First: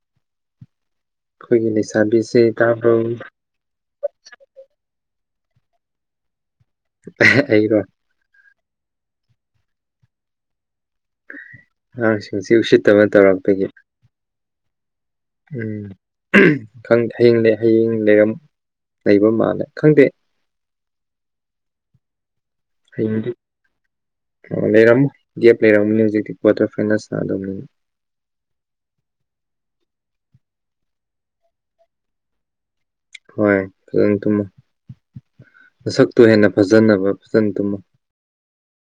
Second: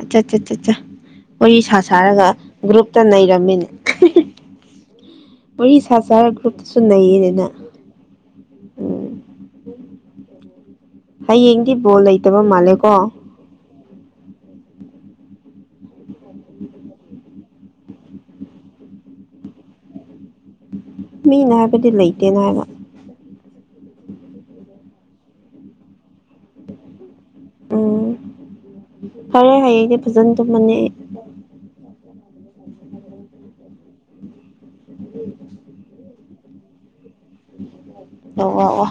ꯑꯆꯥ ꯑꯠꯆꯥ ꯑꯠꯆꯥ ꯋꯥꯔꯤ ꯑꯩꯈꯣꯏꯒꯤ ꯁꯥ ꯁꯥꯔꯒ ꯂꯩꯁꯥꯕꯤꯁꯦ ꯇꯥꯕ꯭ꯔꯣ ꯒ꯭ꯔꯨꯞꯇ ꯅꯩꯔꯝꯃꯦꯅꯦ ꯋꯥꯔꯤ ꯁꯥ ꯁꯥꯔ ꯒ꯭ꯔꯨꯞꯇꯁꯨ ꯅꯩꯌꯦꯗꯅ ꯑꯩꯔꯣ ꯍꯌꯦꯡꯗꯤ ꯕꯣꯜ ꯂꯩꯇꯕ ꯃꯥꯜꯂꯦꯀꯣ ꯇꯔꯄꯒꯤ [unintelligible] ꯎꯝ ꯈꯪꯗꯦ ꯍꯌꯦꯡ ꯂꯩ ꯍꯌꯦꯡ ꯂꯩꯔꯝ ꯂꯩꯕ ꯃꯥꯜꯂꯦ ꯈꯪꯗꯦ ꯃꯤꯅ ꯍꯥꯏꯕꯗꯤ ꯂꯩꯇꯦꯅ ꯍꯥꯏꯕ ꯍꯌꯦꯡꯗꯤ ꯂꯩꯔꯝꯃꯣꯢ ꯒꯦꯞ ꯂꯩꯔꯝꯅꯤ ꯍꯧꯖꯤꯛꯇꯤ ꯀ꯭ꯋꯥꯇꯔ ꯐꯥꯏꯅꯦꯜꯁ ꯁꯥꯅꯗꯧꯅꯤꯅ ꯎꯝ ꯐꯔꯦ ꯍꯌꯦꯡꯗꯤ ꯐꯖꯅ ꯇꯨꯝꯃꯅꯤ ꯑꯩ [unintelligible] ꯍꯣꯏ ꯐꯖꯅ ꯇꯨꯝꯃꯣ ꯃꯁꯛꯇꯣ ꯍꯦꯟꯅ ꯐꯖꯅꯕ ꯐꯖꯅ ꯇꯨꯝꯃꯨ ꯑꯣ ꯑꯣ ꯑꯣ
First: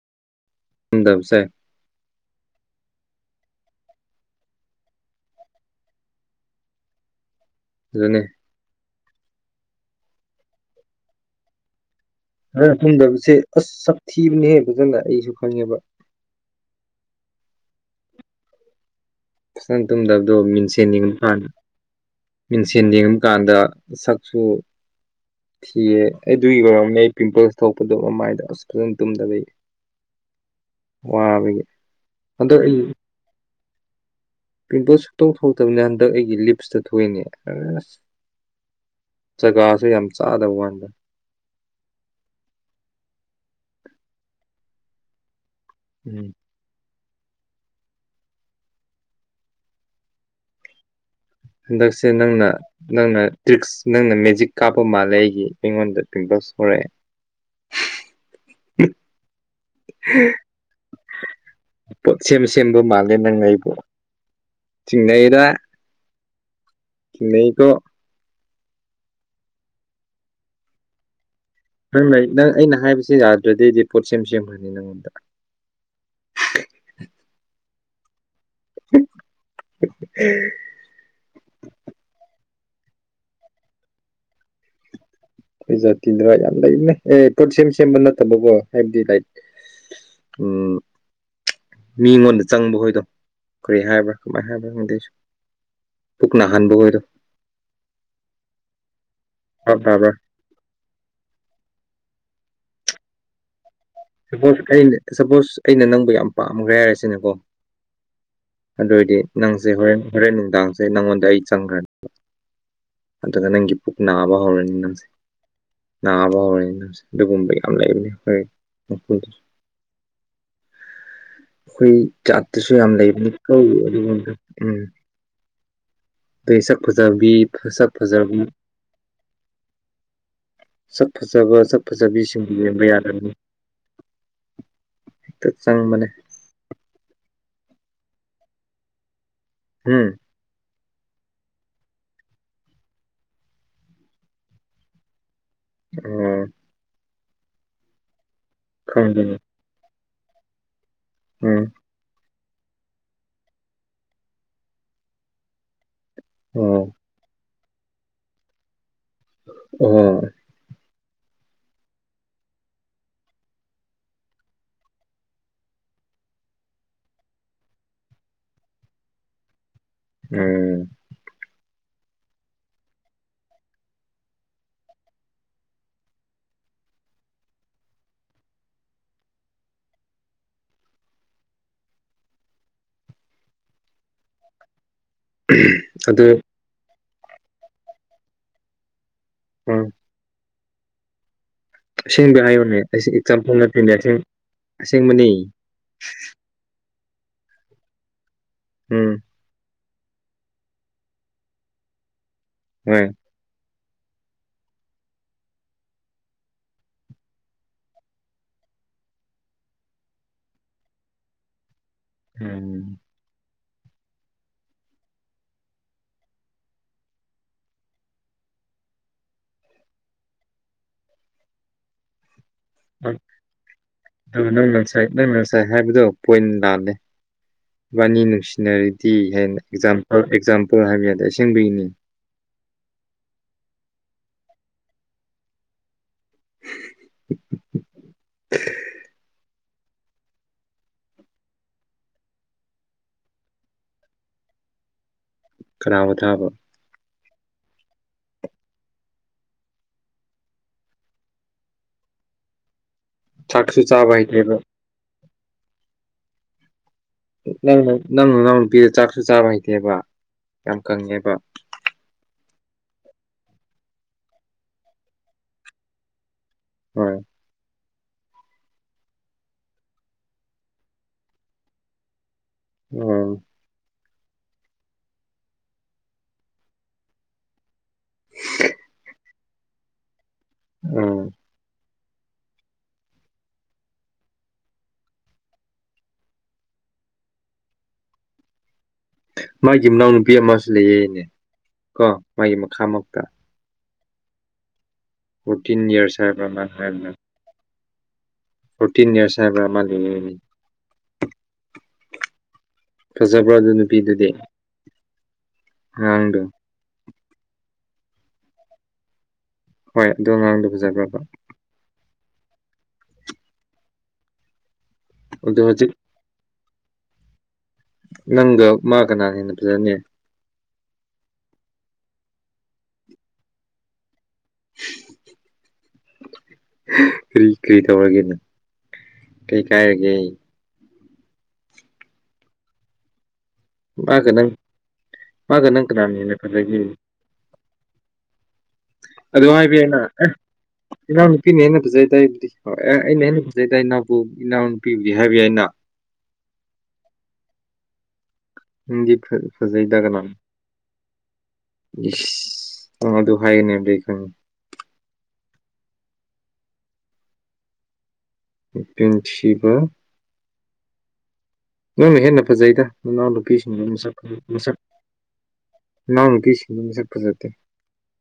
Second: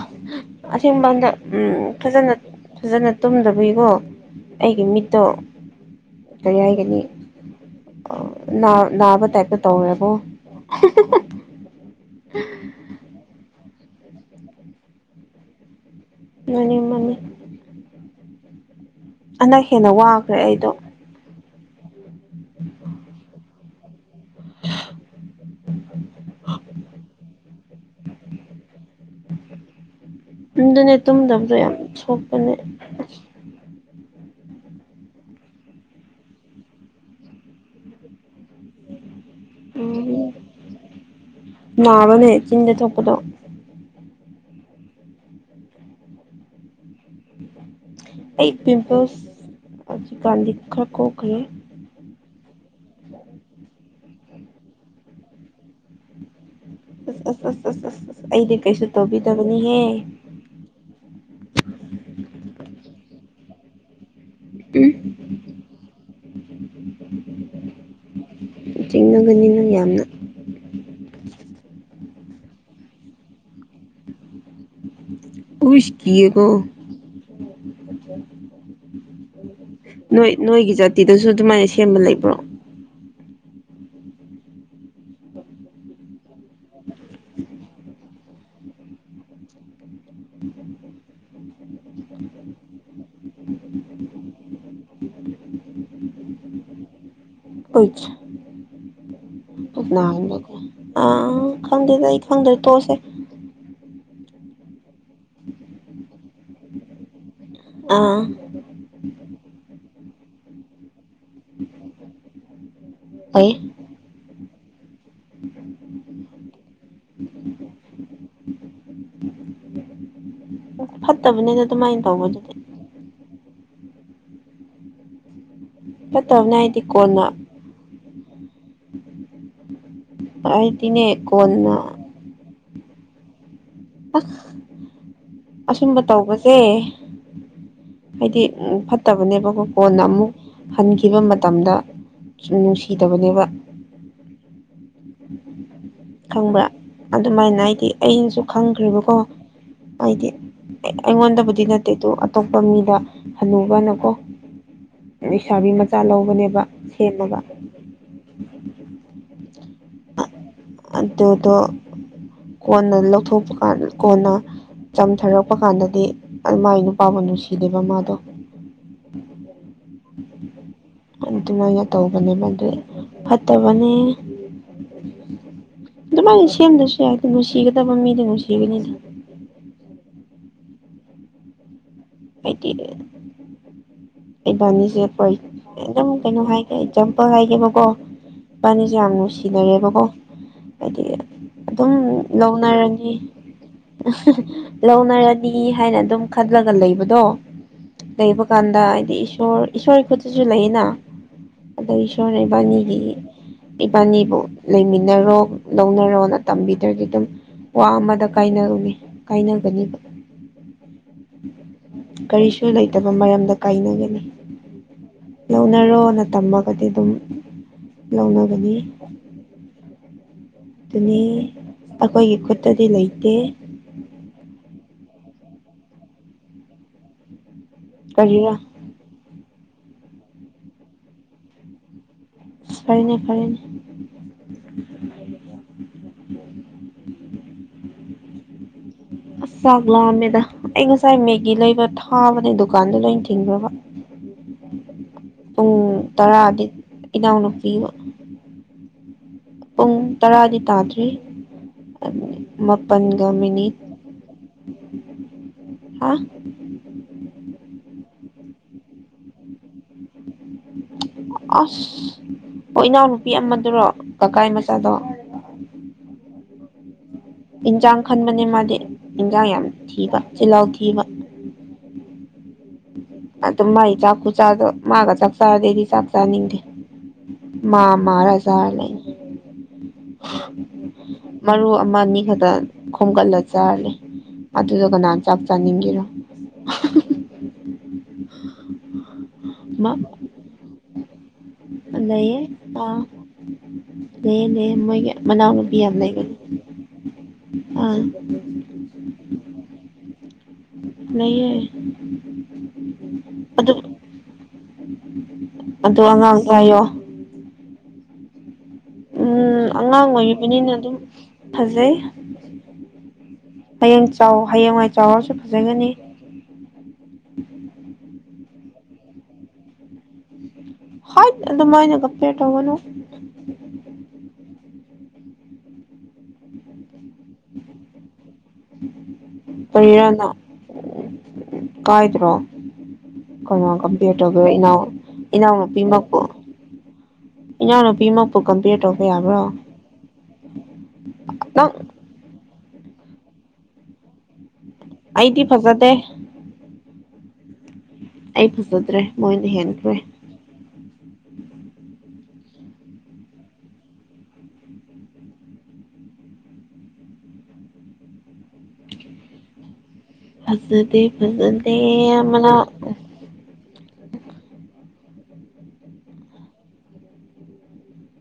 ꯑꯁꯦꯡꯕ ꯇꯨꯝꯗꯕꯁꯦ ꯎꯝ ꯐꯖꯅ ꯐꯖꯅ ꯇꯨꯝꯗꯕꯒꯤꯀꯣ ꯑꯩꯒꯤ ꯃꯤꯠꯇꯣ ꯀꯔꯤ ꯍꯥꯏꯒꯅꯤ ꯑꯗꯨꯅꯦ ꯅꯥ ꯅꯥꯕ ꯇꯥꯏꯛꯇ ꯇꯧꯔꯦꯕꯣ ꯈꯪꯗꯕꯁꯦ ꯑꯁ ꯁꯛꯊꯤꯕꯅꯦ ꯍꯦ ꯐꯖꯅ ꯑꯩꯁꯨ ꯈꯪꯉꯦꯕ ꯃꯥꯅꯦ ꯃꯥꯅꯦ ꯍꯟꯗꯛ ꯅꯪ ꯍꯦꯟꯅ ꯇꯨꯝꯗꯕꯗꯣ ꯋꯥꯈ꯭ꯔꯦ ꯑꯩꯗꯣ ꯃꯤꯟꯁꯦꯟ ꯌꯦꯡꯕꯀꯥꯟꯗ ꯃꯤꯟꯁꯦꯟ ꯌꯦꯡꯕ ꯀꯥꯟꯗ ꯁꯛꯁꯨ ꯁꯤꯌꯦ ꯑꯗꯨꯒꯤ ꯑꯣꯏꯔꯝꯅꯦ ꯄꯤꯝꯄꯜꯁ ꯊꯣꯛꯄꯗꯣ ꯃꯃꯥꯏꯗ ꯑꯁ ꯐꯖꯅ ꯇꯨꯝꯗꯕ ꯑꯗꯨꯅꯦ ꯇꯨꯝꯗꯕꯗꯣ ꯌꯥꯝ ꯁꯣꯛꯄꯅꯦ ꯍꯟꯗꯛ ꯑꯩ ꯄꯤꯝꯄꯜ ꯁꯨꯛꯇꯣꯛ ꯊꯣꯛꯇꯕꯅꯤ ꯍꯟꯗꯛ ꯑꯩꯒꯤ ꯂꯤꯞꯁꯇ ꯊꯣꯛꯏꯅꯦ ꯑꯥ ꯑꯁ ꯖꯒꯥꯁꯦ ꯌꯥꯝ ꯎꯝ ꯆꯥꯗꯕ ꯋꯥꯅꯤꯗ ꯅꯥꯕꯅꯦ ꯆꯤꯟꯗ ꯊꯣꯛꯄꯗꯣ ꯎꯝ ꯑꯩ ꯄꯤꯝꯄꯜꯁ ꯍꯧꯖꯤꯛꯀꯥꯟꯁꯦ ꯈꯔ ꯀꯣꯛꯈ꯭ꯔꯦ ꯍꯟꯗꯛꯁꯦ ꯅꯪꯅ ꯅꯪꯅ ꯇ꯭ꯔꯤꯛꯁ ꯅꯪꯅ ꯃꯦꯖꯤꯛ ꯀꯥꯞꯄ ꯃꯥꯜꯂꯦ ꯑꯩꯒꯤ ꯑꯩꯉꯣꯟꯗ ꯄꯤꯝꯄꯥꯜ ꯊꯣꯛꯂꯥꯛꯌꯦ ꯑ ꯑꯁ ꯑꯁ ꯑꯁ ꯑꯁ ꯑꯁ ꯑꯩꯗꯤ ꯀꯩꯁꯨ ꯇꯧꯕꯤꯗꯕꯅꯤꯍꯦ ꯄꯣꯠ ꯁꯦꯝ ꯁꯦꯝꯕ ꯃꯥꯜꯂꯦ ꯅꯪ ꯑꯩꯕꯨ ꯆꯤꯡꯅꯩꯗ ꯎꯝꯝ ꯊ [inaudible] ꯆꯤꯛꯅꯩꯀꯣ ꯆꯤꯡꯅꯒꯅꯤ ꯅꯪ ꯌꯥꯝꯅ ꯅꯪ ꯂꯩ ꯅꯪ ꯑꯩꯅ ꯍꯥꯏꯕꯁꯤ ꯌꯥꯗ꯭ꯔꯗꯤ ꯄꯣꯠ ꯁꯦꯝ ꯁꯦꯝꯈ꯭ꯔꯅꯤ ꯅꯪꯉꯣꯟꯗ ꯑꯨꯁ ꯀꯤꯒꯣ ꯅꯣꯏ ꯅꯣꯏꯒꯤ ꯖꯥꯇꯤꯗꯨꯁꯨ ꯑꯗꯨꯃꯥꯏꯅ ꯁꯦꯝꯕ ꯂꯩꯕ꯭ꯔꯣ ꯑꯩꯈꯣꯏ ꯖꯥꯠꯇꯤꯗꯔꯣ ꯌꯥꯝ ꯂꯩꯕꯅꯦ ꯑꯦ ꯄꯣꯠ ꯁꯦꯝ ꯁꯦꯝꯕ ꯅꯠꯇꯕꯀꯣ ꯍꯥꯏꯕꯗꯤ ꯂꯥꯏꯛ ꯎꯝ ꯃꯤꯉꯣꯟꯗ ꯆꯪꯕ ꯍꯣꯏꯗꯣ ꯀꯔꯤ ꯍꯥꯏꯕ꯭ꯔꯥ ꯀꯃꯥꯏꯅ ꯍꯥꯏꯕ꯭ꯔꯥ ꯈꯪꯗꯦ ꯑꯩꯁꯨ ꯄꯨꯨꯛ ꯅꯥꯍꯥꯟꯕ ꯈꯣꯢꯗꯣ ꯑꯣꯏ ꯚꯥꯞ ꯄꯨꯛ ꯇꯥꯕ꯭ꯔꯥ ꯅꯕꯗꯣ ꯑꯥ ꯈꯪꯗꯦꯇ ꯈꯪꯗꯦ ꯇꯣꯛꯑꯁꯦ ꯁꯄꯣꯁ ꯑꯩꯅ ꯁꯄꯣꯁ ꯑꯩꯅ ꯅꯪꯕꯨ ꯌꯥꯝ ꯄꯥꯝꯈ꯭ꯔꯦ ꯍꯥꯏꯔꯁꯤꯅꯦꯀꯣ ꯑꯥ ꯑꯗꯨ ꯑꯣꯏꯔꯗꯤ ꯅꯪꯁꯦ ꯍꯣꯔꯦꯟ ꯍꯣꯔꯦꯟ ꯅꯨꯡꯗꯥꯡꯁꯦ ꯅꯪꯉꯣꯟꯗ ꯑꯩ ꯆꯪꯈ꯭ꯔꯅꯤ ꯑꯗꯨꯒ ꯐꯩ ꯅꯪꯒꯤ ꯄꯨꯛ ꯅꯥꯕ ꯍꯧꯔꯅꯤ ꯅꯪꯁꯦ ꯅꯕ ꯍꯧꯔꯅꯤ ꯑꯗꯨꯒꯨꯝꯕꯩ ꯌꯥꯝ ꯂꯩꯕꯅꯦ ꯈꯣꯢ ꯐꯠꯇꯕꯅꯤꯗ ꯑꯩꯈꯣꯏ ꯑꯗꯨꯃꯥꯏꯅ ꯆꯥꯠ ꯇꯧꯕꯗꯨꯗꯤ ꯁꯨ ꯌꯥꯝ ꯂꯩꯕꯅꯤꯀꯣ ꯑꯗꯨꯀꯨꯝꯕ ꯐꯠꯇꯕꯅꯦ ꯑꯗꯩ ꯁꯛ ꯍꯥꯏꯗꯤ ꯀꯣꯟꯅ ꯐꯖꯕꯤ ꯐꯖ ꯐꯖꯕꯤ ꯍꯥꯏꯗꯤꯅꯦ ꯁꯛ ꯐꯖꯕ ꯀꯣꯟꯅ ꯁꯛ ꯐꯖꯕꯤꯁꯤꯡ ꯌꯦꯡꯕ ꯌꯥꯗꯕꯅꯤ ꯑꯁ ꯍꯦꯛꯇ ꯑꯁꯨꯝꯕ ꯆꯪꯕꯅꯦ ꯇꯧꯕꯁꯦ ꯍꯥꯏꯗꯤ ꯐꯠꯇꯕꯅꯦꯕꯀꯣ ꯀꯣꯟꯅ ꯎꯝ ꯑꯃꯨꯛ ꯍꯟꯈꯤꯕ ꯃꯇꯝꯗ ꯅꯨꯡꯁꯤꯗꯕꯅꯦꯕ ꯎꯝ ꯈꯪꯕ꯭ꯔꯥ ꯑꯗꯨꯃꯥꯏꯅ ꯍꯥꯏꯗꯤ ꯑꯩꯅꯁꯨ ꯈꯪꯈ꯭ꯔꯦꯕꯀꯣ ꯈꯪꯗꯦꯅꯦ ꯍꯥꯏꯗꯤ ꯎꯝ ꯑꯩꯉꯣꯟꯗꯕꯨꯗꯤꯅꯠ [unintelligible] ꯑꯇꯣꯞꯄ ꯃꯤꯗ ꯍꯅꯨꯕꯅꯀꯣ ꯂꯩꯩꯁꯥꯕꯤ ꯃꯆꯥ ꯂꯧ ꯑꯣ [unintelligible] ꯁꯦꯝꯃꯒ ꯑꯣ ꯑꯗꯨꯗꯣ ꯀꯣꯟꯅ ꯂꯧꯊꯣꯛꯄ ꯀꯥꯟ ꯀꯣꯟꯅ ꯆꯝꯊꯔꯛꯄ ꯀꯥꯟꯗꯗꯤ ꯃꯥꯏ ꯅꯨꯄꯥꯕꯨ ꯅꯨꯡꯁꯤꯗꯦꯕ ꯃꯥꯗꯣ [inaudible] ꯎꯝ ꯑꯗꯨꯃꯥꯏꯅ ꯇꯧꯕꯅꯦꯕ ꯑꯗꯨꯏ ꯐꯠꯇꯕꯅꯦ ꯑꯗꯨꯃꯥꯏꯅ ꯁꯦꯝꯗꯁꯨ ꯌꯥꯏ ꯀꯩꯅꯣ ꯅꯨꯡꯁꯤꯒꯗꯕ ꯃꯤꯗꯤ ꯅꯨꯡꯁꯤꯒꯅꯤꯗ ꯍꯥꯏꯗꯤ ꯂꯩꯕꯥꯅꯤ [inaudible] ꯁꯦ ꯑꯩꯈꯣꯏꯝ ꯑꯗꯨ ꯀꯩꯅꯣ ꯍꯥꯏ ꯑꯦꯖꯥꯝꯄꯜ ꯍꯥꯏꯒꯦꯕꯀꯣ ꯏꯄꯥꯅꯤꯁꯦ ꯌꯥꯝ ꯎꯝ ꯅꯨꯡꯁꯤꯅꯔꯦꯕꯀꯣ ꯍꯥꯏꯗꯤ ꯑꯗꯨꯝ ꯑꯁꯦꯡꯕ ꯍꯥꯏꯌꯨꯅꯦ ꯑꯩꯁꯦ ꯂꯧꯅꯔꯅꯤ ꯑꯦꯛꯖꯥꯝꯄꯜ ꯅꯠꯇꯦꯅꯦ ꯑꯁꯦꯡ ꯑꯁꯦꯡꯕꯅꯤ ꯂꯧꯅꯔꯅꯤ ꯍꯥꯏꯅ ꯑꯗꯨꯝ ꯈꯜꯂꯒ ꯂꯩꯕꯗꯣ ꯂꯩꯕ ꯀꯥꯟꯗ ꯍꯥꯏꯗꯤ ꯎꯝ ꯏꯁꯣꯔ ꯏꯁꯣꯔ ꯈꯨꯠꯇꯁꯨ ꯂꯩꯌꯦꯅ ꯑꯗꯒꯤ ꯏꯁꯣꯔꯅ ꯏꯕꯥꯅꯤꯒꯤ ꯍꯣꯏ ꯏꯕꯥꯟꯅꯤꯕꯨ ꯂꯩꯃꯤꯟꯅꯔꯣ ꯂꯧꯅꯔꯣꯅ ꯇꯝꯕꯤꯗ꯭ꯔꯗꯤ ꯑꯗꯨꯝ ꯋꯥ ꯑꯃꯗ ꯀꯥꯏꯅꯔꯨꯅꯤ ꯀꯥꯏꯅꯒꯅꯤꯕ ꯀꯔꯤꯁꯨ ꯎꯝ ꯂꯩꯇꯕ ꯃꯔꯝꯗ ꯀꯥꯏꯅꯒꯅꯤ ꯂꯧꯅꯔꯣꯅ ꯇꯝꯃꯒꯗꯤ ꯑꯗꯨꯝ ꯂꯧꯅꯒꯅꯤ ꯑꯗꯨꯅꯤ ꯑꯩꯈꯣꯏꯒꯤ ꯈꯨꯠꯇꯗꯤ ꯂꯩꯇꯦ ꯑꯗꯨꯒ ꯅꯪꯅ ꯉꯥꯁꯥꯏ ꯅꯪꯅ ꯉꯥꯁꯥꯏ ꯍꯥꯏꯕꯗꯣ ꯄꯣꯏꯟ ꯂꯥꯜꯂꯦ ꯏꯕꯥꯅꯤ ꯀꯔꯤꯔꯥ ꯅꯨꯡꯁꯤꯅꯔꯤ ꯇꯤ ꯍꯥꯏꯅ ꯑꯦꯛꯖꯥꯝꯄꯜ ꯑꯦꯛꯖꯥꯝꯄꯜ ꯍꯥꯏꯕ ꯌꯥꯗꯦ ꯑꯁꯦꯡꯕꯩꯅꯤ [unintelligible] [unintelligible] ꯑꯁ ꯆꯥꯛ ꯂꯥꯛꯑꯝꯃꯦꯗ ꯑꯩ ꯉꯁꯥꯏ ꯃꯦꯒꯤ ꯂꯩꯕ ꯊꯥꯕꯅꯦ ꯗꯨꯀꯥꯟꯗꯣ ꯂꯣꯏꯟ ꯊꯤꯡꯈ꯭ꯔꯕ ꯄꯨꯡ ꯀꯅꯥꯕꯨ ꯊꯥꯕ ꯇꯔꯥꯗꯤ ꯏꯅꯥꯎꯅꯨꯄꯤꯒ ꯄꯨꯡ ꯇꯔꯥꯗꯤ ꯇꯥꯗ꯭ꯔꯤ ꯃꯥꯄꯟꯒ ꯃꯤꯅꯤꯠ ꯆꯥꯛꯁꯨ ꯆꯥꯕ ꯍꯩꯇꯦꯕ ꯍꯥ ꯅꯪꯅ ꯅꯪ ꯅꯅꯥꯎꯅꯨꯄꯤꯗ ꯆꯥꯛꯁꯨ ꯆꯥꯕ ꯍꯩꯇꯦꯕ ꯌꯥꯝ ꯀꯪꯉꯦꯕ ꯑꯁ ꯑꯣ ꯏꯅꯥꯎꯅꯨꯄꯤ ꯑꯃꯗꯨꯔꯣ ꯀꯀꯥꯏ ꯃꯆꯥꯗꯣ ꯍꯣꯏ ꯏꯟꯖꯥꯡ ꯈꯟꯕꯅꯦ ꯃꯥꯗꯤ ꯏꯟꯖꯥꯡ ꯌꯥꯝ ꯊꯤꯕ ꯆꯤꯜꯍꯥꯎ ꯊꯤꯕ [unintelligible] ꯇꯨꯝ ꯃꯥꯥꯏ ꯆꯥꯛ ꯈꯨꯆꯥꯗꯣ ꯃꯥꯒ ꯆꯥꯛ ꯆꯥꯔꯗꯤ ꯑꯩꯗꯤ ꯆꯥꯛ ꯆꯥꯥꯅꯤꯡꯗꯦ ꯃꯥ [unintelligible] ꯂꯩ ꯎꯝ ꯃꯔꯨ ꯑꯥꯃꯅꯤ ꯈꯗ ꯈꯣꯝꯒꯠꯂ ꯆꯥꯔꯂꯩ ꯑꯗꯨꯗ ꯀꯅꯥꯅ ꯆꯥꯛ ꯆꯥꯅꯤꯡꯒꯦꯔꯣ [inaudible] ꯃꯥꯒꯤ ꯃꯥ ꯃꯅꯥꯎꯅꯨꯄꯤ ꯑꯃꯁꯨ ꯂꯩꯌꯦꯅꯦ ꯀꯣ ꯂꯩꯌꯦ ꯃꯥꯒꯤ ꯃꯈꯥ ꯑꯥ ꯃꯛꯇ ꯂꯩꯌꯦ ꯂꯩꯌꯦ ꯃꯣꯏꯒꯤ ꯃꯅꯥꯎꯅꯨꯄꯤ ꯐꯣꯔꯇꯤꯟ ꯌꯥꯝ ꯏꯌꯥꯔꯁ ꯂꯩꯕꯅꯤ ꯍꯥꯏꯕ꯭ꯔ ꯃꯥꯥꯟ [unintelligible] ꯑꯥ ꯐꯣꯔꯇꯤꯟ ꯏꯌꯥꯔꯁ ꯍꯥꯏꯕ ꯑꯃ [unintelligible] ꯂꯩꯌꯦ ꯐꯖꯕ꯭ꯔꯣ ꯑꯗꯨ ꯅꯨꯄꯤꯗꯨꯗꯤ ꯑꯗꯨ ꯑꯉꯥꯡ ꯑꯉꯥꯡꯗꯣ ꯀꯥꯏꯌꯣ ꯎꯝ ꯑꯉꯥꯡ ꯍꯣꯏ ꯑꯗꯨ ꯑꯉꯥꯡꯗꯣ ꯑꯣꯏꯔꯤꯕꯅꯤꯅ ꯑꯗꯨꯝ ꯐꯖꯕ꯭ꯔꯕ ꯐꯖꯩ ꯍꯌꯦꯡ ꯆꯥꯎ ꯍꯌꯦꯡꯋꯥꯏ ꯆꯥꯎꯔꯁꯨ ꯑꯗꯣ ꯍꯧꯖꯤꯛ ꯐꯖꯒꯅꯤ [inaudible] ꯅꯪꯒ ꯃꯥ ꯀꯅꯥ ꯍꯦꯟꯅ ꯐꯖꯅꯦ ꯍꯥꯏꯠ ꯑꯗꯨꯃꯥꯏꯅ ꯀꯝꯄꯦꯌꯔ ꯇꯧꯒꯅꯨ ꯀꯔꯤ ꯀꯔꯤ ꯇꯧꯔꯒꯦꯅꯦ ꯀꯩ ꯀꯥꯏꯔꯒꯦ ꯀꯔꯤꯔꯅ ꯀꯥꯏꯗ꯭ꯔꯣ ꯀꯅ ꯀꯝꯄꯌꯔ ꯃꯥꯒ ꯇꯧꯒꯦ ꯅꯪ ꯏꯅꯥꯎ ꯃꯥꯒ ꯏꯅꯥꯎꯄꯤ ꯅꯪ ꯀꯅꯥꯅ ꯃꯛꯄꯨ ꯍꯦꯟꯅ ꯐꯖꯒꯦ ꯢꯅꯥꯎ ꯅꯨꯄꯤꯃꯛꯄꯨ ꯀꯝꯄꯤꯌ꯭ꯔ ꯇꯧꯕ ꯌꯥ ꯑꯗꯨ ꯍꯥꯏꯕ ꯌꯥꯏꯅ ꯏꯅꯥꯎ ꯅꯨꯄꯤꯅ ꯅꯪ ꯍꯦꯟꯅ ꯐꯖꯩ ꯍꯥꯢꯕꯗꯤ ꯀꯣ ꯑꯦ ꯑꯩꯅ ꯍꯦꯟꯅ ꯐꯖꯩꯅ ꯏꯅꯥꯎꯅꯨꯄꯤꯕꯨꯗꯤ ꯍꯥꯏꯕ ꯑꯩꯗꯤ ꯌꯥꯏꯅ ꯐꯖꯗꯦ ꯑꯩꯗꯤ ꯅꯪꯗꯤ ꯐꯖꯩꯗ ꯀꯅ ꯏꯁ ꯅꯪ ꯑꯗꯨ ꯍꯥꯏꯌꯦꯅꯦꯕꯗꯤ ꯑꯩ ꯈꯪꯉꯤ [unintelligible] ꯐꯖꯗꯦ ꯐꯖꯗꯦ ꯅꯪꯅ ꯍꯦꯟꯅ ꯐꯖꯩꯗ [unintelligible] [unintelligible] ꯃꯁꯛ ꯃꯁꯛ ꯅꯅꯥꯎꯅꯨꯄꯤꯁꯤꯡ ꯃꯁꯛ ꯐꯖꯗꯦ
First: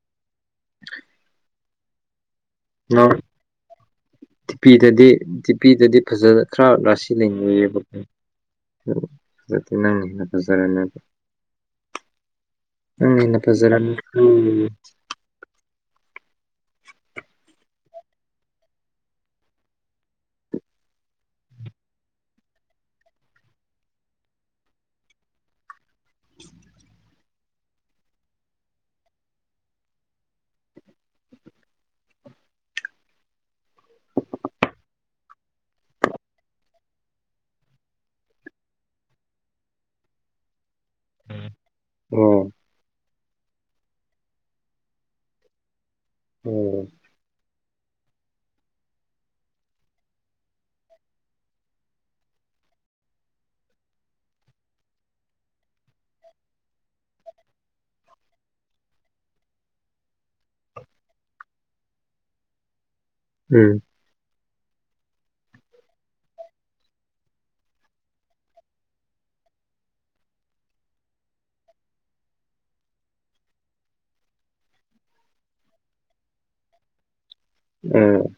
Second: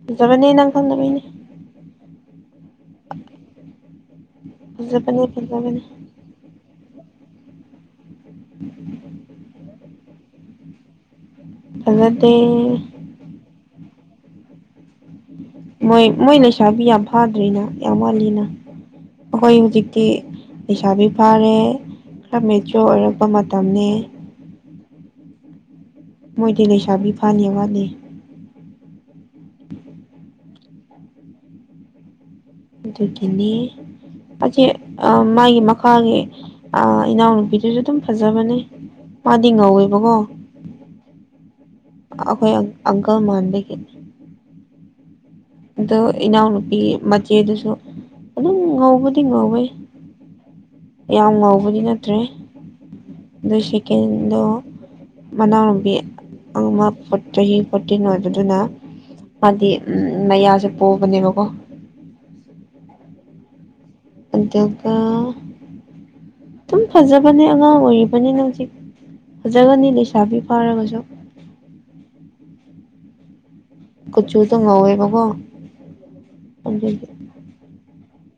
ꯐꯖꯕꯅꯦ ꯅꯪ ꯈꯪꯗꯕꯩꯅꯦ [unintelligible] ꯐꯖꯕꯅꯦ ꯐꯖꯕꯅꯦ ꯐꯖ ꯈꯔ ꫪꯥꯁꯤ ꯂꯩꯅꯤꯡꯌꯦꯕꯀꯣ ꯑꯗꯨꯗ ꯐꯖꯗꯦ ꯅꯪꯅ ꯍꯦꯅꯥ [unintelligible] ꯐꯖꯗꯦ ꯅꯪꯅ ꯍꯦꯟꯅ ꯐꯖꫪꯝꯅꯤꯀꯣ ꯃꯣꯏ ꯃꯣꯏ ꯂꯩꯁꯥꯕꯤ ꯌꯥꯝ ꯐꯥꯗ꯭ꯔꯤꯅ ꯌꯥꯝ ꯋꯥꯠꯂꯤꯅ ꯑꯩꯈꯣꯏ ꯍꯧꯖꯤꯛꯇꯤ ꯂꯩꯁꯥꯕꯤ ꯐꯥꯔꯦ ꯈꯔ ꯃꯦꯠꯆꯨꯋꯔ ꯑꯣꯏꯔꯛꯄ ꯃꯇꯝꯅꯤ ꯃꯣꯏꯗꯤ ꯂꯩꯁꯥꯕꯤ ꯐꯥꯅꯤ ꯋꯥꯠꯂꯤ ꯑꯗꯨꯒꯤꯅꯤ ꯑꯁꯤ ꯃꯥꯒꯤ ꯃꯈꯥꯒꯤ ꯏꯅꯥꯎ ꯅꯨꯄꯤꯗꯨꯁꯨ ꯑꯗꯨꯝ ꯐꯖꯕꯅꯦ ꯃꯥꯗꯤ ꯉꯧꯋꯦꯕꯀꯣ ꯑꯣ ꯑꯩꯈꯣꯏ ꯑꯪꯀꯜ ꯃꯥꯟꯕꯒꯤ ꯑꯗꯣ ꯏꯅꯥꯎ ꯅꯨꯄꯤ ꯑꯣ ꯃꯆꯦꯗꯨꯁꯨ ꯑꯗꯨꯝ ꯉꯧꯕꯗꯤ ꯉꯧꯋꯦ ꯌꯥꯝ ꯉꯧꯕꯗꯤ ꯅꯠꯇ꯭ꯔꯦ ꯑꯗꯨ ꯁꯦꯀꯦꯟꯗꯣ ꯃꯅꯥꯎꯅꯨꯕꯤ ꯑꯃ ꯆꯍꯤ ꯄꯣꯇꯤꯟ ꯑꯣꯏꯕꯗꯨꯅ ꯃꯥꯗꯤ ꯎꯝ ꯃꯌꯥꯁꯨ ꯄꯣꯕꯅꯤꯀꯣ ꯎꯝ ꯑꯗꯨꯒ ꯑꯗꯨꯝ ꯐꯖꯕꯅꯦ ꯑꯉꯥꯡ ꯑꯣꯏꯔꯤꯕꯅꯤꯅ ꯍꯧꯖꯤꯛ ꯐꯖꯒꯅꯤ ꯂꯩꯁꯥꯕꯤ ꯐꯥꯔꯒꯁꯨ ꯀꯨꯆꯨꯗꯣ ꯉꯥꯎꯋꯦꯕꯒꯣ ꯑꯗꯨꯒꯤ ꯎꯝ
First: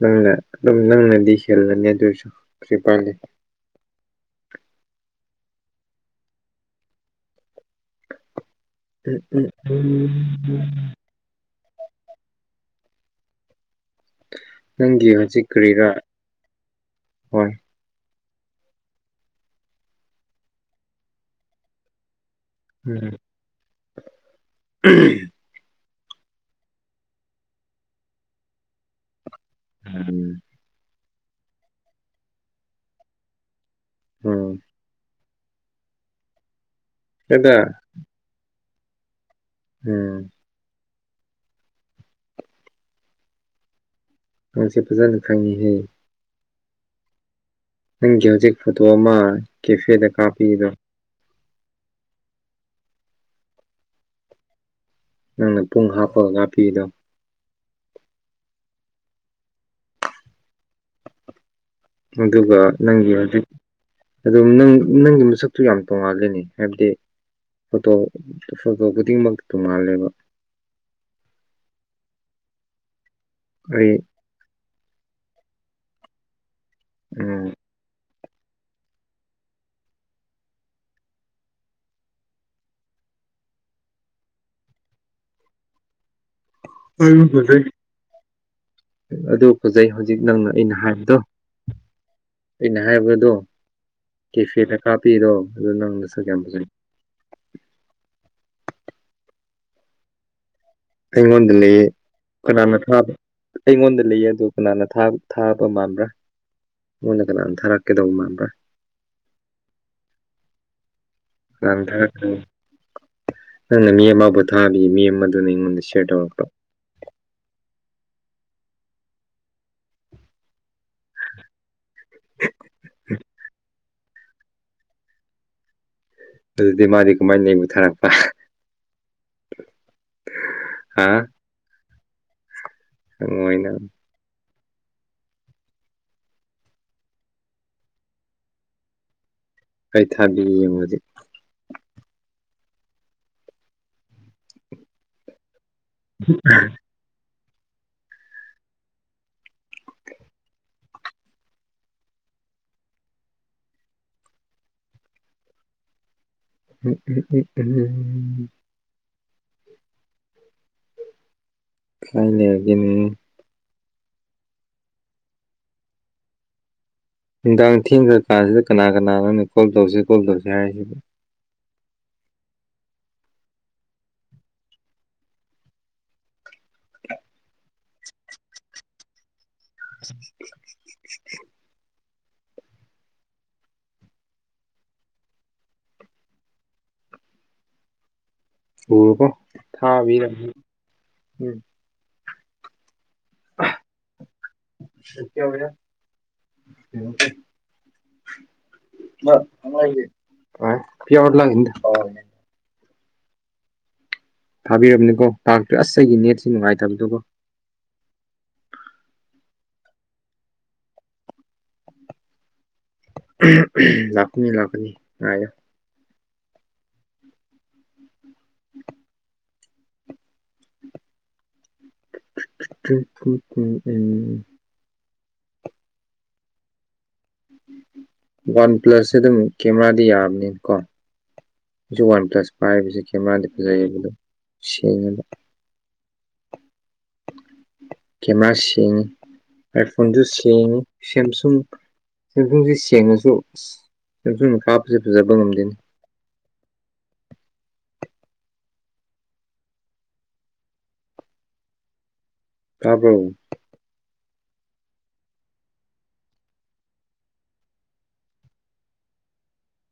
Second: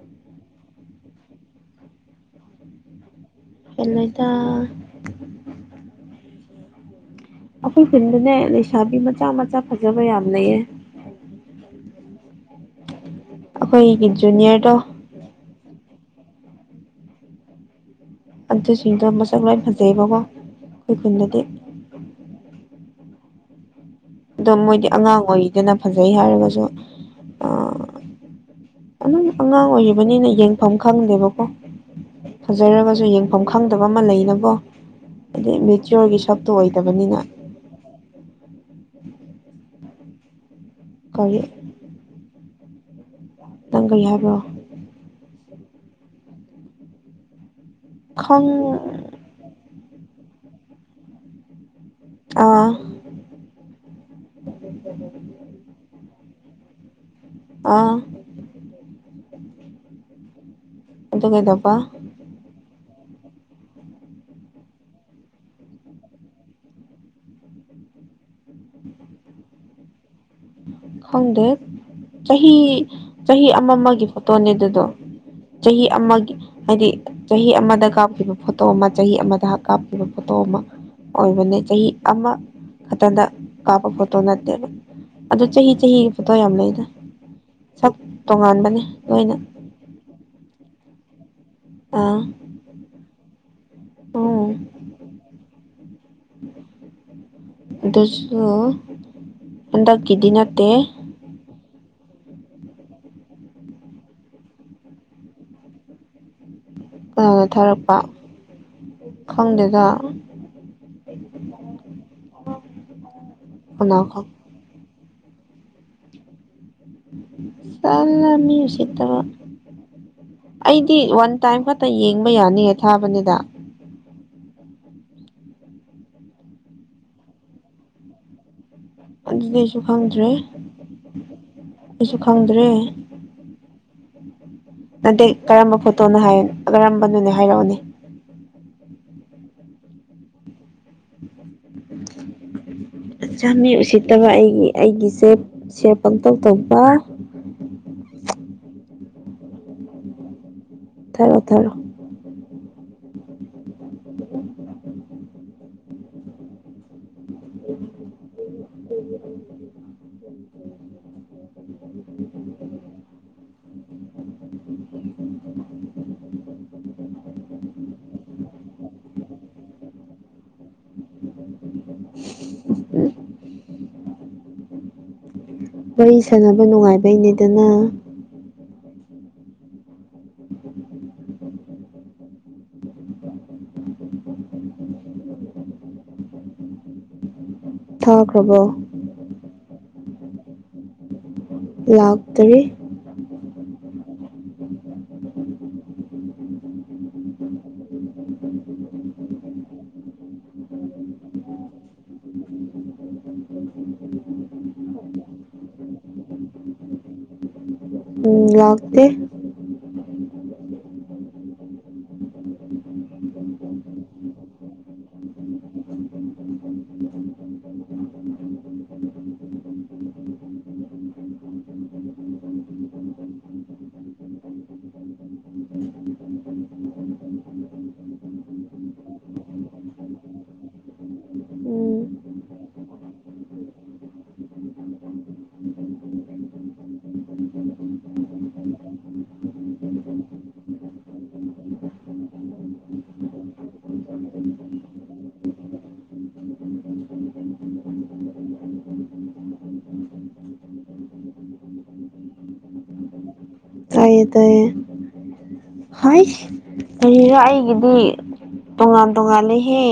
ꯅꯪꯅ ꯑꯗꯨꯝ ꯅꯪꯅꯗꯤ ꯍꯦꯜꯂꯅꯤ ꯑꯗꯨꯏꯁꯨ [inaudible] ꯄꯥꯜꯂꯤ ꯍꯦꯜꯂꯣꯢꯗ ꯑꯩꯈꯣꯏ ꯈꯨꯟꯗꯅꯦ ꯂꯩꯁꯥꯕꯤ ꯎꯝ ꯃꯆꯥ ꯎꯝ ꯃꯆꯥ ꯐꯖꯕ ꯌꯥꯝ ꯎꯝ ꯂꯩꯌꯦ ꯑꯩꯈꯣꯏꯒꯤ ꯖꯨꯅꯤꯌꯔꯗꯣ ꯅꯪꯒꯤ ꯍꯧꯖꯤꯛ ꯀꯔꯤꯔꯥ ꯍꯣꯏ ꯑꯗꯨꯁꯤꯡꯗꯣ ꯃꯁꯛ ꯂꯣꯏꯅ ꯐꯖꯩꯑꯦꯕꯀꯣ ꯑꯩꯈꯣꯏ ꯈꯨꯟꯗꯗꯤ ꯎꯝ ꯑꯗꯣ ꯃꯣꯏꯗꯤ ꯑꯉꯥꯡ ꯑꯣꯏꯔꯤꯗꯅ ꯐꯖꯩ ꯍꯥꯏꯔꯒꯁꯨ ꯑꯗꯨꯝ ꯑꯉꯥꯡ ꯑꯣꯏꯔꯤꯕꯅꯤꯅ ꯎꯝ ꯌꯦꯡꯐꯝ ꯈꯪꯗꯦꯕꯀꯣ ꯐꯖꯔꯒꯁꯨ ꯌꯦꯡ ꯌꯦꯡꯐꯝ ꯈꯪꯗꯕ ꯑꯃ ꯂꯩꯅꯀꯣ ꯎꯝ ꯑꯗꯩ ꯃꯦꯆꯌꯣꯔꯒꯤ ꯁꯛꯇꯣ ꯑꯣꯏꯗꯕꯅꯤꯅ ꯀꯗꯥꯏ ꯎꯝ ꯀꯔꯤ ꯈꯤꯇꯪ [inaudible] ꯀꯩ ꯍꯥꯏꯕ꯭ꯔꯣ ꯅꯪꯁꯤ ꯐꯖꯅ ꯈꯪꯉꯤꯍꯦ ꯅꯪꯒꯤ ꯈꯪ ꯍꯧꯖꯤꯛ ꯐꯣꯇꯣ ꯑꯃ ꯀꯦꯐꯦꯗ ꯀꯥꯞꯄꯤꯗꯣ ꯑꯥ ꯅꯪꯅ ꯄꯨꯡ ꯍꯥꯞꯄꯒ ꯀꯥꯞꯄꯤꯗꯣ ꯑꯥ ꯑꯗꯨ ꯀꯩꯗꯧꯕ ꯑꯗꯨꯒ ꯅꯪꯒꯤ ꯍꯧꯖꯤꯛ ꯑꯗꯨ ꯅꯪ ꯅꯪꯒꯤ ꯃꯁꯛꯇꯨ ꯌꯥꯝ ꯇꯣꯡꯉꯥꯜꯂꯤꯅꯦ ꯍꯥꯏꯕꯗꯤ ꯐꯣꯇꯣ ꯐꯣꯇꯣ ꯈꯨꯗꯤꯡꯃꯛ ꯇꯣꯡꯉꯥꯜꯂꯦꯕ ꯈꯪꯗꯦ ꯆꯍꯤ ꯆꯍꯤ ꯑꯃ ꯑꯩ ꯑꯃꯒꯤ ꯐꯣꯇꯣꯅꯦ ꯑꯗꯨꯗꯣ ꯆꯍꯤ ꯑꯃꯒꯤ ꯍꯥꯏꯗꯤ ꯎꯝ ꯆꯍꯤ ꯑꯃꯗ ꯀꯥꯞꯈꯤꯕ ꯐꯣꯇꯣ ꯑꯃ ꯆꯍꯤ ꯑꯃꯗ ꯀꯥꯞꯄꯤꯕ ꯐꯣꯇꯣ ꯑꯃ ꯑꯣꯏꯕꯅꯦ ꯆꯍꯤ ꯑꯃ ꯃꯊꯥꯟꯗ ꯀꯥꯞꯄ ꯐꯣꯠꯇꯣ ꯅꯠꯇꯦꯕ ꯑꯗꯨ ꯆꯍꯤ ꯆꯍꯤꯒꯤ ꯐꯣꯇꯣ ꯌꯥꯝ ꯂꯩꯗ ꯍꯥꯏꯕ ꯐꯖꯩ ꯁꯛ ꯇꯣꯉꯥꯟꯕꯅꯦ ꯂꯣꯏꯅ ꯑꯗꯨ ꯐꯖꯩ ꯍꯧꯖꯤꯛ ꯅꯪꯅ ꯑꯩꯅ ꯍꯥꯏꯕꯗꯣ ꯑ ꯑꯩꯅ ꯍꯥꯏꯕꯗꯣ ꯎꯝ ꯀꯦꯐꯦꯗ ꯀꯥꯞꯄꯤꯗꯣ ꯑꯗꯨ ꯅꯪꯅꯁꯨ ꯌꯥꯝ ꯐꯖꯩ ꯑꯗꯨꯁꯨ ꯍꯟꯗꯛꯀꯤꯗꯤ ꯅꯠꯇꯦ ꯑꯩꯉꯣꯡꯗ ꯂꯩꯌꯦ ꯀꯅꯥꯅ ꯊꯥꯕ ꯑꯩꯉꯣꯟꯗ ꯂꯩꯌꯦ ꯑꯗꯨ ꯀꯅꯥꯅ ꯊꯥꯕ ꯃꯥꯟꯕ꯭ꯔꯥ ꯑꯩꯉꯣꯟꯗ ꯀꯅꯅꯥ ꯀꯅꯥꯅ ꯊꯥꯔꯛꯄ ꯊꯥꯔꯛꯀꯗꯧꯕ ꯃꯥꯟꯕ꯭ꯔꯥ ꯈꯪꯗꯦꯗ ꯂꯥꯡꯊꯥꯛ ꯀꯅꯤ ꯅꯪꯅ ꯀꯅꯥ ꯃꯤ ꯈꯪ ꯑꯃꯕꯨ ꯊꯥꯈꯤꯕ ꯃꯤ ꯑꯃꯗꯨꯅ ꯑꯩꯉꯣꯟꯗ ꯁꯦꯌꯔ ꯇꯧꯔꯛꯄ ꯇꯥꯜꯂꯦ ꯃꯤ ꯎꯁꯤꯠꯇꯕ ꯑꯩꯗꯤ ꯋꯥꯟ ꯇꯥꯏꯝ ꯈꯛꯇ ꯌꯦꯡꯕ ꯌꯥꯅꯤꯌꯦ ꯊꯥꯕꯅꯤꯗ ꯑꯗꯨꯗꯤ ꯃꯥꯗꯤ ꯀꯃꯥꯏꯅ ꯑꯩꯕꯨ ꯊꯥꯔꯛꯄ ꯑꯗꯨꯗꯤ ꯑꯩꯁꯨ ꯈꯪꯗ꯭ꯔꯦ ꯍꯥ ꯑꯩꯁꯨ ꯈꯪꯗ꯭ꯔꯦ ꯈꯪꯉꯣꯢ ꯅꯪꯅ ꯅꯗꯦ ꯀꯔꯝꯕ ꯐꯣꯇꯣꯅꯣ ꯍꯥꯏ ꯀꯔꯝꯕꯅꯣꯅꯦ ꯍꯥꯏꯔꯛꯎꯅꯦ ꯑꯩꯩ ꯊꯥꯕꯤꯒꯦ ꯌꯦꯡꯉꯨ ꯍꯧꯖꯤꯛ ꯑꯁꯨꯛ ꯌꯥꯝ ꯃꯤ ꯎꯁꯤꯠꯇꯕ ꯑꯩꯒꯤ ꯑꯩꯒꯤꯁꯦ ꯁꯦꯞ ꯄꯪꯇꯪ ꯇꯧꯕ ꯕ ꯊꯥꯔꯛꯑꯣ ꯊꯥꯔꯛꯑꯣ [unintelligible] ꯀꯥꯏ ꯂꯩꯔꯒꯦꯅꯦ ꯅꯨꯡꯗꯥꯡ ꯊꯦꯡꯈ꯭ꯔ ꯀꯥꯟꯁꯤꯗ ꯀꯅꯥ ꯀꯅꯥꯅꯣꯅꯦ ꯀꯣꯜ ꯇꯧꯁꯤ ꯀꯣꯜ ꯇꯧꯁꯤ ꯍꯥꯏꯔꯤꯁꯤ ꯊꯥꯔꯛꯑꯣ ꯋꯥꯔꯤ ꯁꯥꯟꯅꯕ ꯅꯨꯡꯉꯥꯏꯕꯩꯅꯦꯗꯅ [unintelligible] [inaudible] ꯊꯈ꯭ꯔꯕꯣ ꯍ ꯀꯣ ꯊꯥꯔ ꯎꯝ [inaudible] ꯂꯥꯛꯇꯔꯤ ꯔ [inaudible] ꯄꯤꯗ ꯂꯒ [inaudible] ꯊꯥꯕꯤꯔꯕꯅꯤꯀꯣ ꯇꯥꯛꯇꯨ ꯑꯁ ꯑꯩꯒꯤ ꯅꯦꯠꯁꯤ ꯅꯨꯡꯉꯥꯏꯇꯕꯗꯨꯀꯣ ꯎꯝ ꯂꯥꯛꯇꯦ ꯂꯥꯛꯀꯅꯤ ꯂꯥꯛꯀꯅꯤ ꯉꯥꯢꯌꯣ ꯎꯝ [inaudible] ꯅꯤ [inaudible] ꯋꯥꯟ ꯄ꯭ꯂꯁꯁꯦ ꯑꯗꯨꯝ ꯀꯦꯃꯦꯔꯥꯗꯤ ꯌꯥꯕꯅꯤꯅ ꯀꯣ ꯎꯝ ꯋꯥꯟ ꯄ꯭ꯂꯁ ꯄꯥꯏꯕꯁꯤ ꯀꯦꯃꯦꯔꯥꯗꯤ ꯐꯖꯩ ꯌꯦꯕꯗꯣ ꯁꯦꯡꯉꯦꯕ ꯀꯦꯃꯦꯔꯥ ꯁꯦꯡꯉꯤ ꯑꯥꯏꯐꯣꯟꯁꯨ ꯁꯦꯡꯉꯤ ꯁꯦꯝꯁꯨꯡ ꯆꯦꯟꯁꯨꯡꯁꯤ ꯁꯦꯡꯉꯁꯨ ꯆꯦꯟꯁꯨꯡꯅ ꯀꯥꯞꯄꯁꯦ ꯐꯖꯕ ꯉꯝꯗꯦꯅꯤ ꯇꯥꯕ꯭ꯔꯣ ꯇꯥꯢꯌꯦ ꯇꯥꯢꯌꯦ ꯍꯥꯏꯁ ꯀꯔꯤꯔ ꯑꯩꯒꯤꯗꯤ ꯇꯣꯉꯥꯟ ꯇꯣꯉꯥꯟꯂꯦꯍꯦ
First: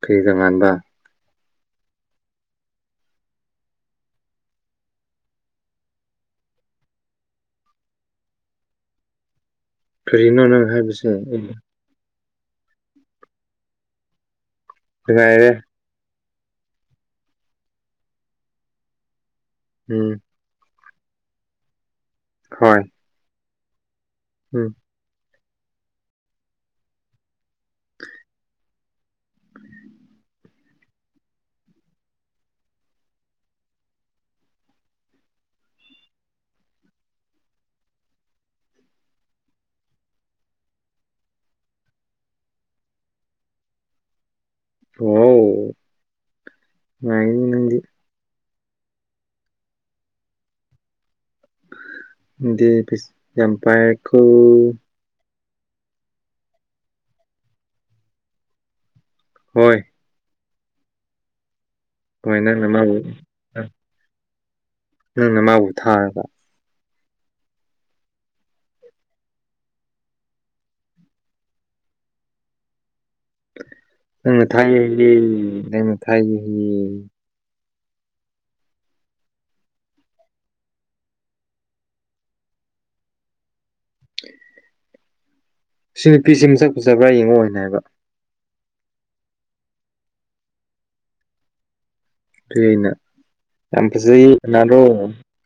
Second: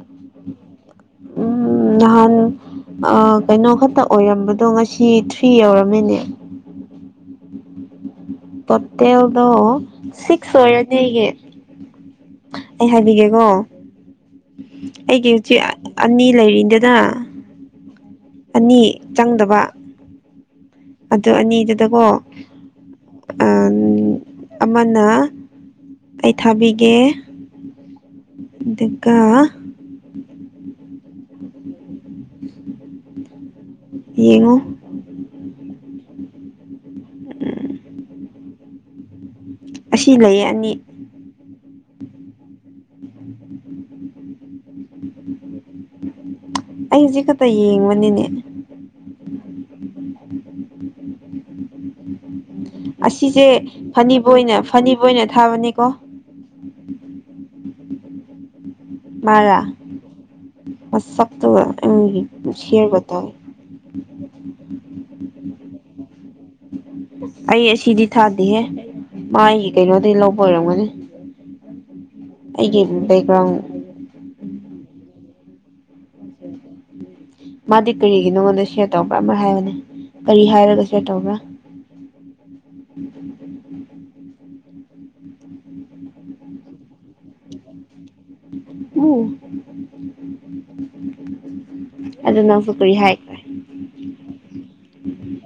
ꯐꯔꯤꯗ ꯉꯥꯟꯕ ꯎꯝ ꯅꯍꯥꯟ ꯑ ꯀꯩꯅꯣ ꯈꯛꯇ ꯑꯣꯏꯔꯝꯕꯗꯣ ꯉꯁꯤ ꯊ꯭ꯔꯤ ꯌꯧꯔꯝꯃꯤꯅꯦ ꯇꯣꯇꯦꯜꯗꯣ ꯀꯔꯤꯅꯣ ꯁꯤꯛꯁ ꯅꯪ ꯑꯣꯏꯔꯅꯦ ꯍꯥꯏꯕꯁꯦ ꯑꯩꯒꯤ ꯑꯩ ꯍꯥꯏꯕꯤꯒꯦꯀꯣ ꯑꯩꯒꯤ ꯅꯨꯡꯉꯥꯏꯔꯦ ꯏꯆꯦ__ ꯑꯅꯤ ꯂꯩꯔꯤꯗꯅ ꯑꯅꯤ ꯆꯪꯗꯕ ꯎꯝ ꯑꯗꯨ ꯑꯅꯤꯗꯨꯗꯀꯣ ꯍꯣꯏ ꯎꯝ ꯑꯃꯅ ꯑꯩ ꯊꯥꯕꯤꯒꯦ ꯑꯗꯨꯒ [inaudible] ꯌꯦꯡꯉꯨ꯫ ꯑꯁꯤ ꯂꯩꯌꯦ ꯑꯅꯤ꯫ ꯋꯥꯎ꯫ ꯑꯩꯖꯤ ꯈꯠꯇ ꯅꯨꯡꯉꯥꯏꯅꯤ ꯅꯪꯗꯤ ꯌꯦꯡꯕꯅꯤꯅꯦ꯫ ꯅꯪꯗꯤ ꯄꯩꯁ ꯑꯁꯤꯁꯦ ꯌꯥꯝ ꯄꯥꯏꯔꯦꯀꯣ ꯐꯅꯤꯕꯣꯏꯅ ꯐꯅꯤꯕꯣꯏꯅ ꯊꯥꯕꯅꯤꯀꯣ꯫ ꯃꯔꯥ ꯍꯣꯏ ꯃꯁꯛꯇꯨꯒ ꯑꯩꯒꯤ ꯍꯣꯏ ꯅꯪꯅ ꯁ꯭ꯌꯦꯔ ꯃꯥꯕꯨ ꯒ ꯇꯧꯌꯦ ꯅꯪꯅ ꯃꯥꯕꯨ ꯊꯥꯔꯒ꯫ ꯑꯩ ꯑꯁꯤꯗꯤ ꯊꯥꯗꯦꯍꯦ ꯃꯥ ꯑꯩꯒꯤ ꯀꯩꯅꯣꯗꯩ ꯂꯧꯕ ꯑꯣꯏꯔꯝꯒꯅꯤ꯫ ꯑꯩꯒꯤ ꯕꯦꯛꯒ꯭ꯔꯥꯎꯟ [unintelligible] ꯃꯥꯗꯤ ꯀꯔꯤꯒꯤ ꯅꯉꯣꯟꯗ ꯁꯤꯌꯔ ꯇꯧꯕ꯭ꯔꯥ ꯑꯃ ꯍꯥꯏꯕꯅꯦ ꯀꯔꯤ ꯍꯥꯏꯔꯒ ꯁꯤꯌꯔ ꯇꯧꯕ꯭ꯔꯥ ꯁꯤ ꯅꯨꯄꯤꯁꯤ ꯃꯁꯛ ꯐꯖꯥꯕ꯭ꯔꯥ ꯌꯦꯡꯉꯣꯅ ꯍꯥꯏꯕ [inaudible] ꯗꯨꯏ ꯅꯪꯁꯨ ꯑꯩꯅ ꯀꯔꯤ ꯍꯥꯏꯈ꯭ꯔꯦ ꯌꯥꯝ ꯐꯖꯩ [unintelligible]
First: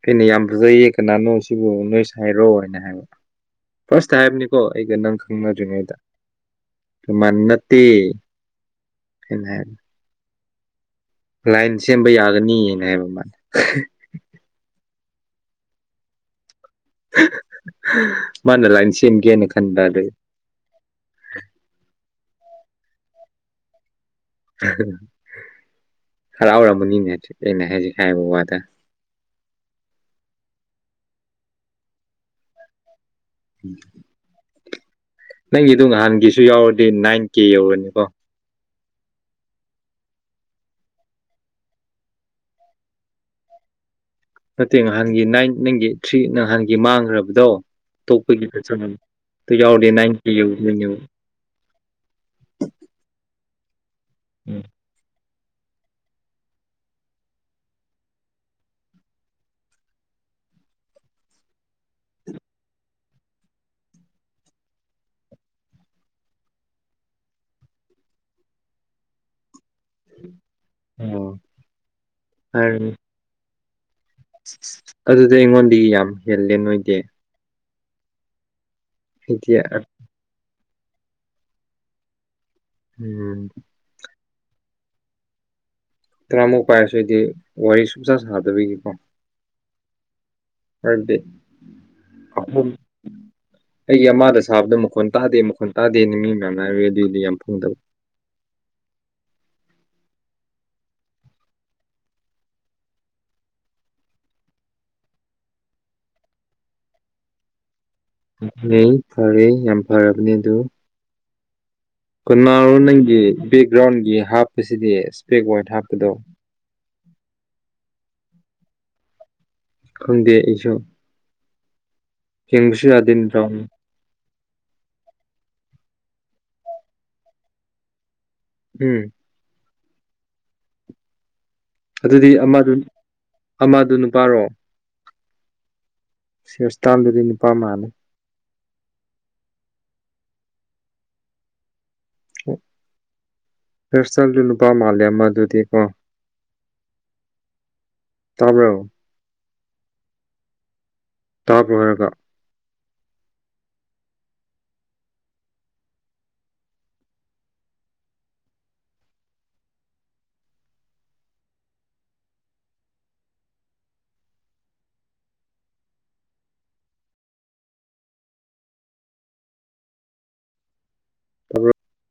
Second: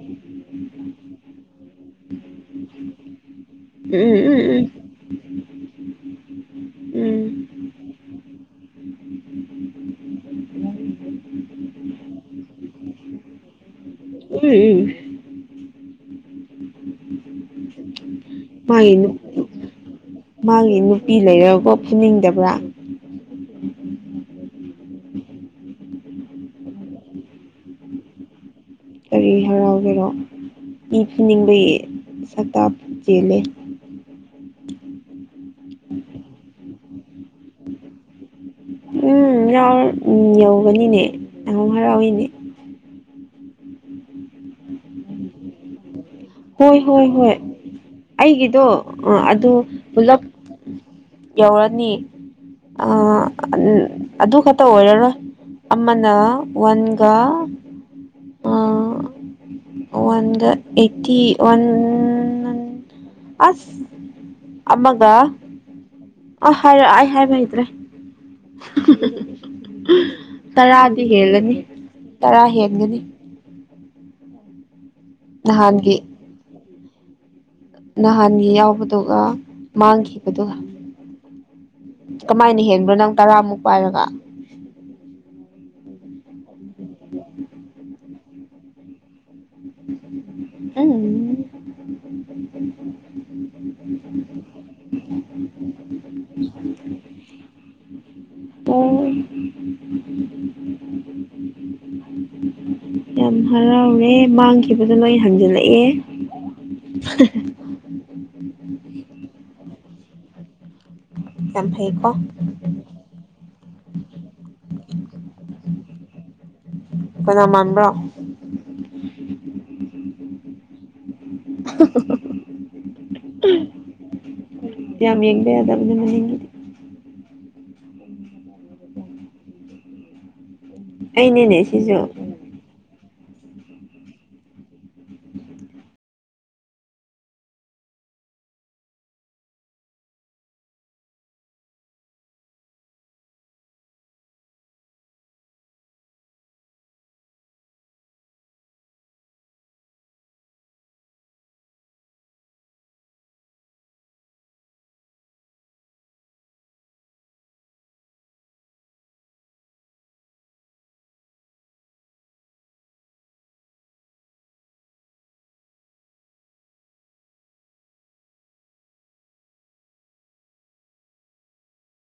ꯑꯩꯅ ꯌꯥꯝ ꯐꯖꯩꯌꯦ ꯀꯅꯥꯅꯣ ꯁꯤꯕꯨ ꯅꯣꯏꯁ ꯁꯥꯏꯔꯣ ꯍꯥꯏꯅ ꯍꯥꯏꯕ ꯐꯥꯔꯁꯇ ꯎꯝ ꯎꯝ ꯎꯝ ꯍꯥꯏꯕꯅꯤꯀꯣ ꯑꯩꯒ ꯅꯪ ꯈꯪꯅꯗ꯭ꯔꯤꯉꯩꯗ ꯎꯝ ꯑꯗꯨꯃꯥꯟ ꯅꯠꯇꯦ ꯍꯥꯏꯅ ꯍꯥꯏꯕ ꯂꯥꯏꯟ ꯁꯦꯝꯕ ꯌꯥꯒꯅꯤ ꯍꯥꯏꯕ ꯃꯥꯂ [unintelligible] ꯃꯥꯅ ꯂꯥꯏꯟ ꯃꯥꯒꯤ ꯁꯦꯝꯒꯦꯅ ꯈꯟꯕ ꯑꯗꯨꯒꯤ ꯃꯥꯒꯤ ꯅꯨꯄꯤ ꯂꯩꯔꯒꯥꯀꯣ ꯐꯨꯅꯤꯡꯗꯕ꯭ꯔꯥ꯫ ꯍꯥ ꯍꯔꯥꯎꯔꯝꯃꯅꯤꯅꯦ ꯍꯧꯖꯤꯛꯇꯤ ꯑꯩꯅ ꯍꯥꯏꯖꯤ ꯍꯥꯏꯕ ꯋꯥꯗ ꯀꯔꯤ ꯍꯔꯥꯎꯒꯦꯔꯣ ꯏ ꯐꯨꯅꯤꯡꯕꯒꯤ ꯁꯛꯇ ꯆꯦꯜꯂꯦ꯫ [inaudible] ꯅꯪꯒꯤꯗꯣ ꯅꯍꯥꯟꯒꯤꯁꯨ ꯌꯥꯎꯔꯗꯤ ꯅꯥꯏꯟ ꯀꯦ ꯌꯧꯔꯅꯤꯀꯣ꯫ ꯎꯝ ꯌꯥꯎ ꯌꯧꯒꯅꯤꯅꯦ ꯌꯥꯝ ꯍꯔꯥꯎꯏꯅꯦ ꯅꯠꯇꯦ ꯅꯍꯥꯟꯒꯤ ꯅꯥꯏꯟ ꯅꯤꯡꯒꯤ ꯊ꯭ꯔꯤ ꯅꯍꯥꯟꯒꯤ ꯍꯣꯏ ꯍꯣꯏ ꯍꯣꯏ ꯃꯥꯡꯒ꯭ꯔꯕꯗꯣ꯫ ꯇꯣꯛꯄꯒꯤꯗ ꯑꯩꯒꯤꯗꯣ ꯆꯪꯉꯝ ꯑ ꯗꯨ ꯑꯗꯨ ꯌꯥꯎꯔꯗꯤ ꯄꯨꯂꯞ ꯅꯥꯏꯟꯇ ꯀꯦ ꯌꯧꯗꯣꯏꯅꯦ ꯌꯦꯡꯉꯣ ꯌꯧꯔꯅꯤ ꯑꯥ ꯑꯟ ꯑꯗꯨ ꯈꯛꯇ ꯑꯣꯏꯔꯔꯣꯏ꯫ ꯑꯃꯅꯥ ꯋꯥꯟꯒꯥ꯫ ꯑ ꯋꯥꯟꯒ ꯑꯥꯢꯠ꯫ ꯇꯤ ꯋꯥꯟ ꯑꯁ ꯑꯃꯒ ꯑꯥ ꯍꯥꯏꯔꯛ ꯑꯩ ꯍꯥꯏꯕ ꯍꯩꯇ꯭ꯔꯦ [unintelligible] ꯇꯔꯥꯗꯤ ꯑꯣ ꯍꯦꯜꯂꯅꯤ ꯇꯔꯥ ꯍꯥꯏꯔꯅꯤ ꯍꯦꯟꯒꯅꯤ꯫ ꯑꯗꯨꯗꯤ ꯑꯩꯉꯣꯟꯗꯒꯤ ꯅꯍꯥꯟꯒꯤ ꯌꯥꯝ ꯍꯦꯜꯂꯦ ꯅꯣꯏꯗꯤ꯫ ꯅꯍꯥꯟꯒꯤ ꯌꯥꯎꯕꯗꯨꯒ ꯑꯩꯗꯤ ꯃꯥꯡꯈꯤ꯫ ꯑꯗꯨꯒ ꯀꯃꯥꯏꯅ ꯍꯦꯟꯕ꯭ꯔꯣ ꯅꯪ ꯎꯝ ꯇꯔꯥꯃꯨꯛ ꯄꯥꯏꯔꯒ꯫ ꯇꯔꯥꯃꯨꯛ ꯄꯥꯏꯔꯁꯨ ꯑꯩꯗꯤ ꯋꯥꯔꯤ ꯁꯨꯡꯁ ꯁꯥꯅꯗꯕꯒꯤꯀꯣ꯫ ꯎꯝ [unintelligible] ꯑꯩꯒꯤ ꯑꯃꯥꯗ ꯁꯥꯕꯗ ꯃꯈꯣꯟ ꯇꯥꯗꯦ ꯃꯈꯣꯟ ꯇꯥꯗꯦꯅ ꯃꯤ ꯃꯌꯥꯝꯅ [unintelligible] [unintelligible] ꯌꯥꯝ ꯍꯔꯥꯎꯔꯦ ꯃꯥꯡꯈꯤꯕꯗ ꯂꯣꯏ ꯍꯟꯖꯤꯜꯂꯛꯑꯦ [unintelligible] ꯐꯔꯦ ꯌꯥꯝ ꯐꯔꯕꯅꯦ ꯑꯗꯨ꯫ ꯌꯥꯝ ꯐꯩꯀꯣ꯫ ꯀꯅꯥꯔꯣ ꯅꯪꯒꯤ ꯕꯦꯛꯒ꯭ꯔꯥꯎꯟꯒꯤ ꯍꯥꯞꯄꯁꯤꯗꯤ ꯏꯁꯄꯦꯛ ꯋꯥꯏꯠ ꯍꯥꯞꯄꯗꯣ꯫ ꯀꯅꯥ ꯃꯥꯟ꯭ꯕꯔꯣ꯫ [inaudible] ꯈꯪꯗꯦ ꯑꯩꯁꯨ꯫ [unintelligible] [unintelligible] ꯌꯥꯝ ꯌꯦꯡꯕ ꯌꯥꯗꯕꯅꯦ ꯃꯅꯤꯡꯒꯤ ꯎꯝ ꯑꯩꯅꯅꯦ ꯁꯤꯖꯨ ꯑꯗꯨꯗꯤ ꯑꯃꯗꯨ ꯑꯃꯗꯨ ꯅꯨꯄꯥꯔꯣ ꯍꯤꯌꯔꯁ꯭ꯇꯥꯏꯜ ꯗꯨꯗꯤ ꯅꯨꯄꯥ ꯃꯥꯜꯂꯦ ꯍꯤꯌꯔꯁ꯭ꯇꯥꯏꯜꯗꯨ ꯅꯨꯄꯥ ꯃꯥꯜꯂꯦ ꯑꯃꯗꯨꯗꯤꯀꯣ ꯇꯥꯕ꯭ꯔꯣ ꯇꯥꯕ꯭ꯔꯣ ꯍꯥꯏꯔꯒ [inaudible]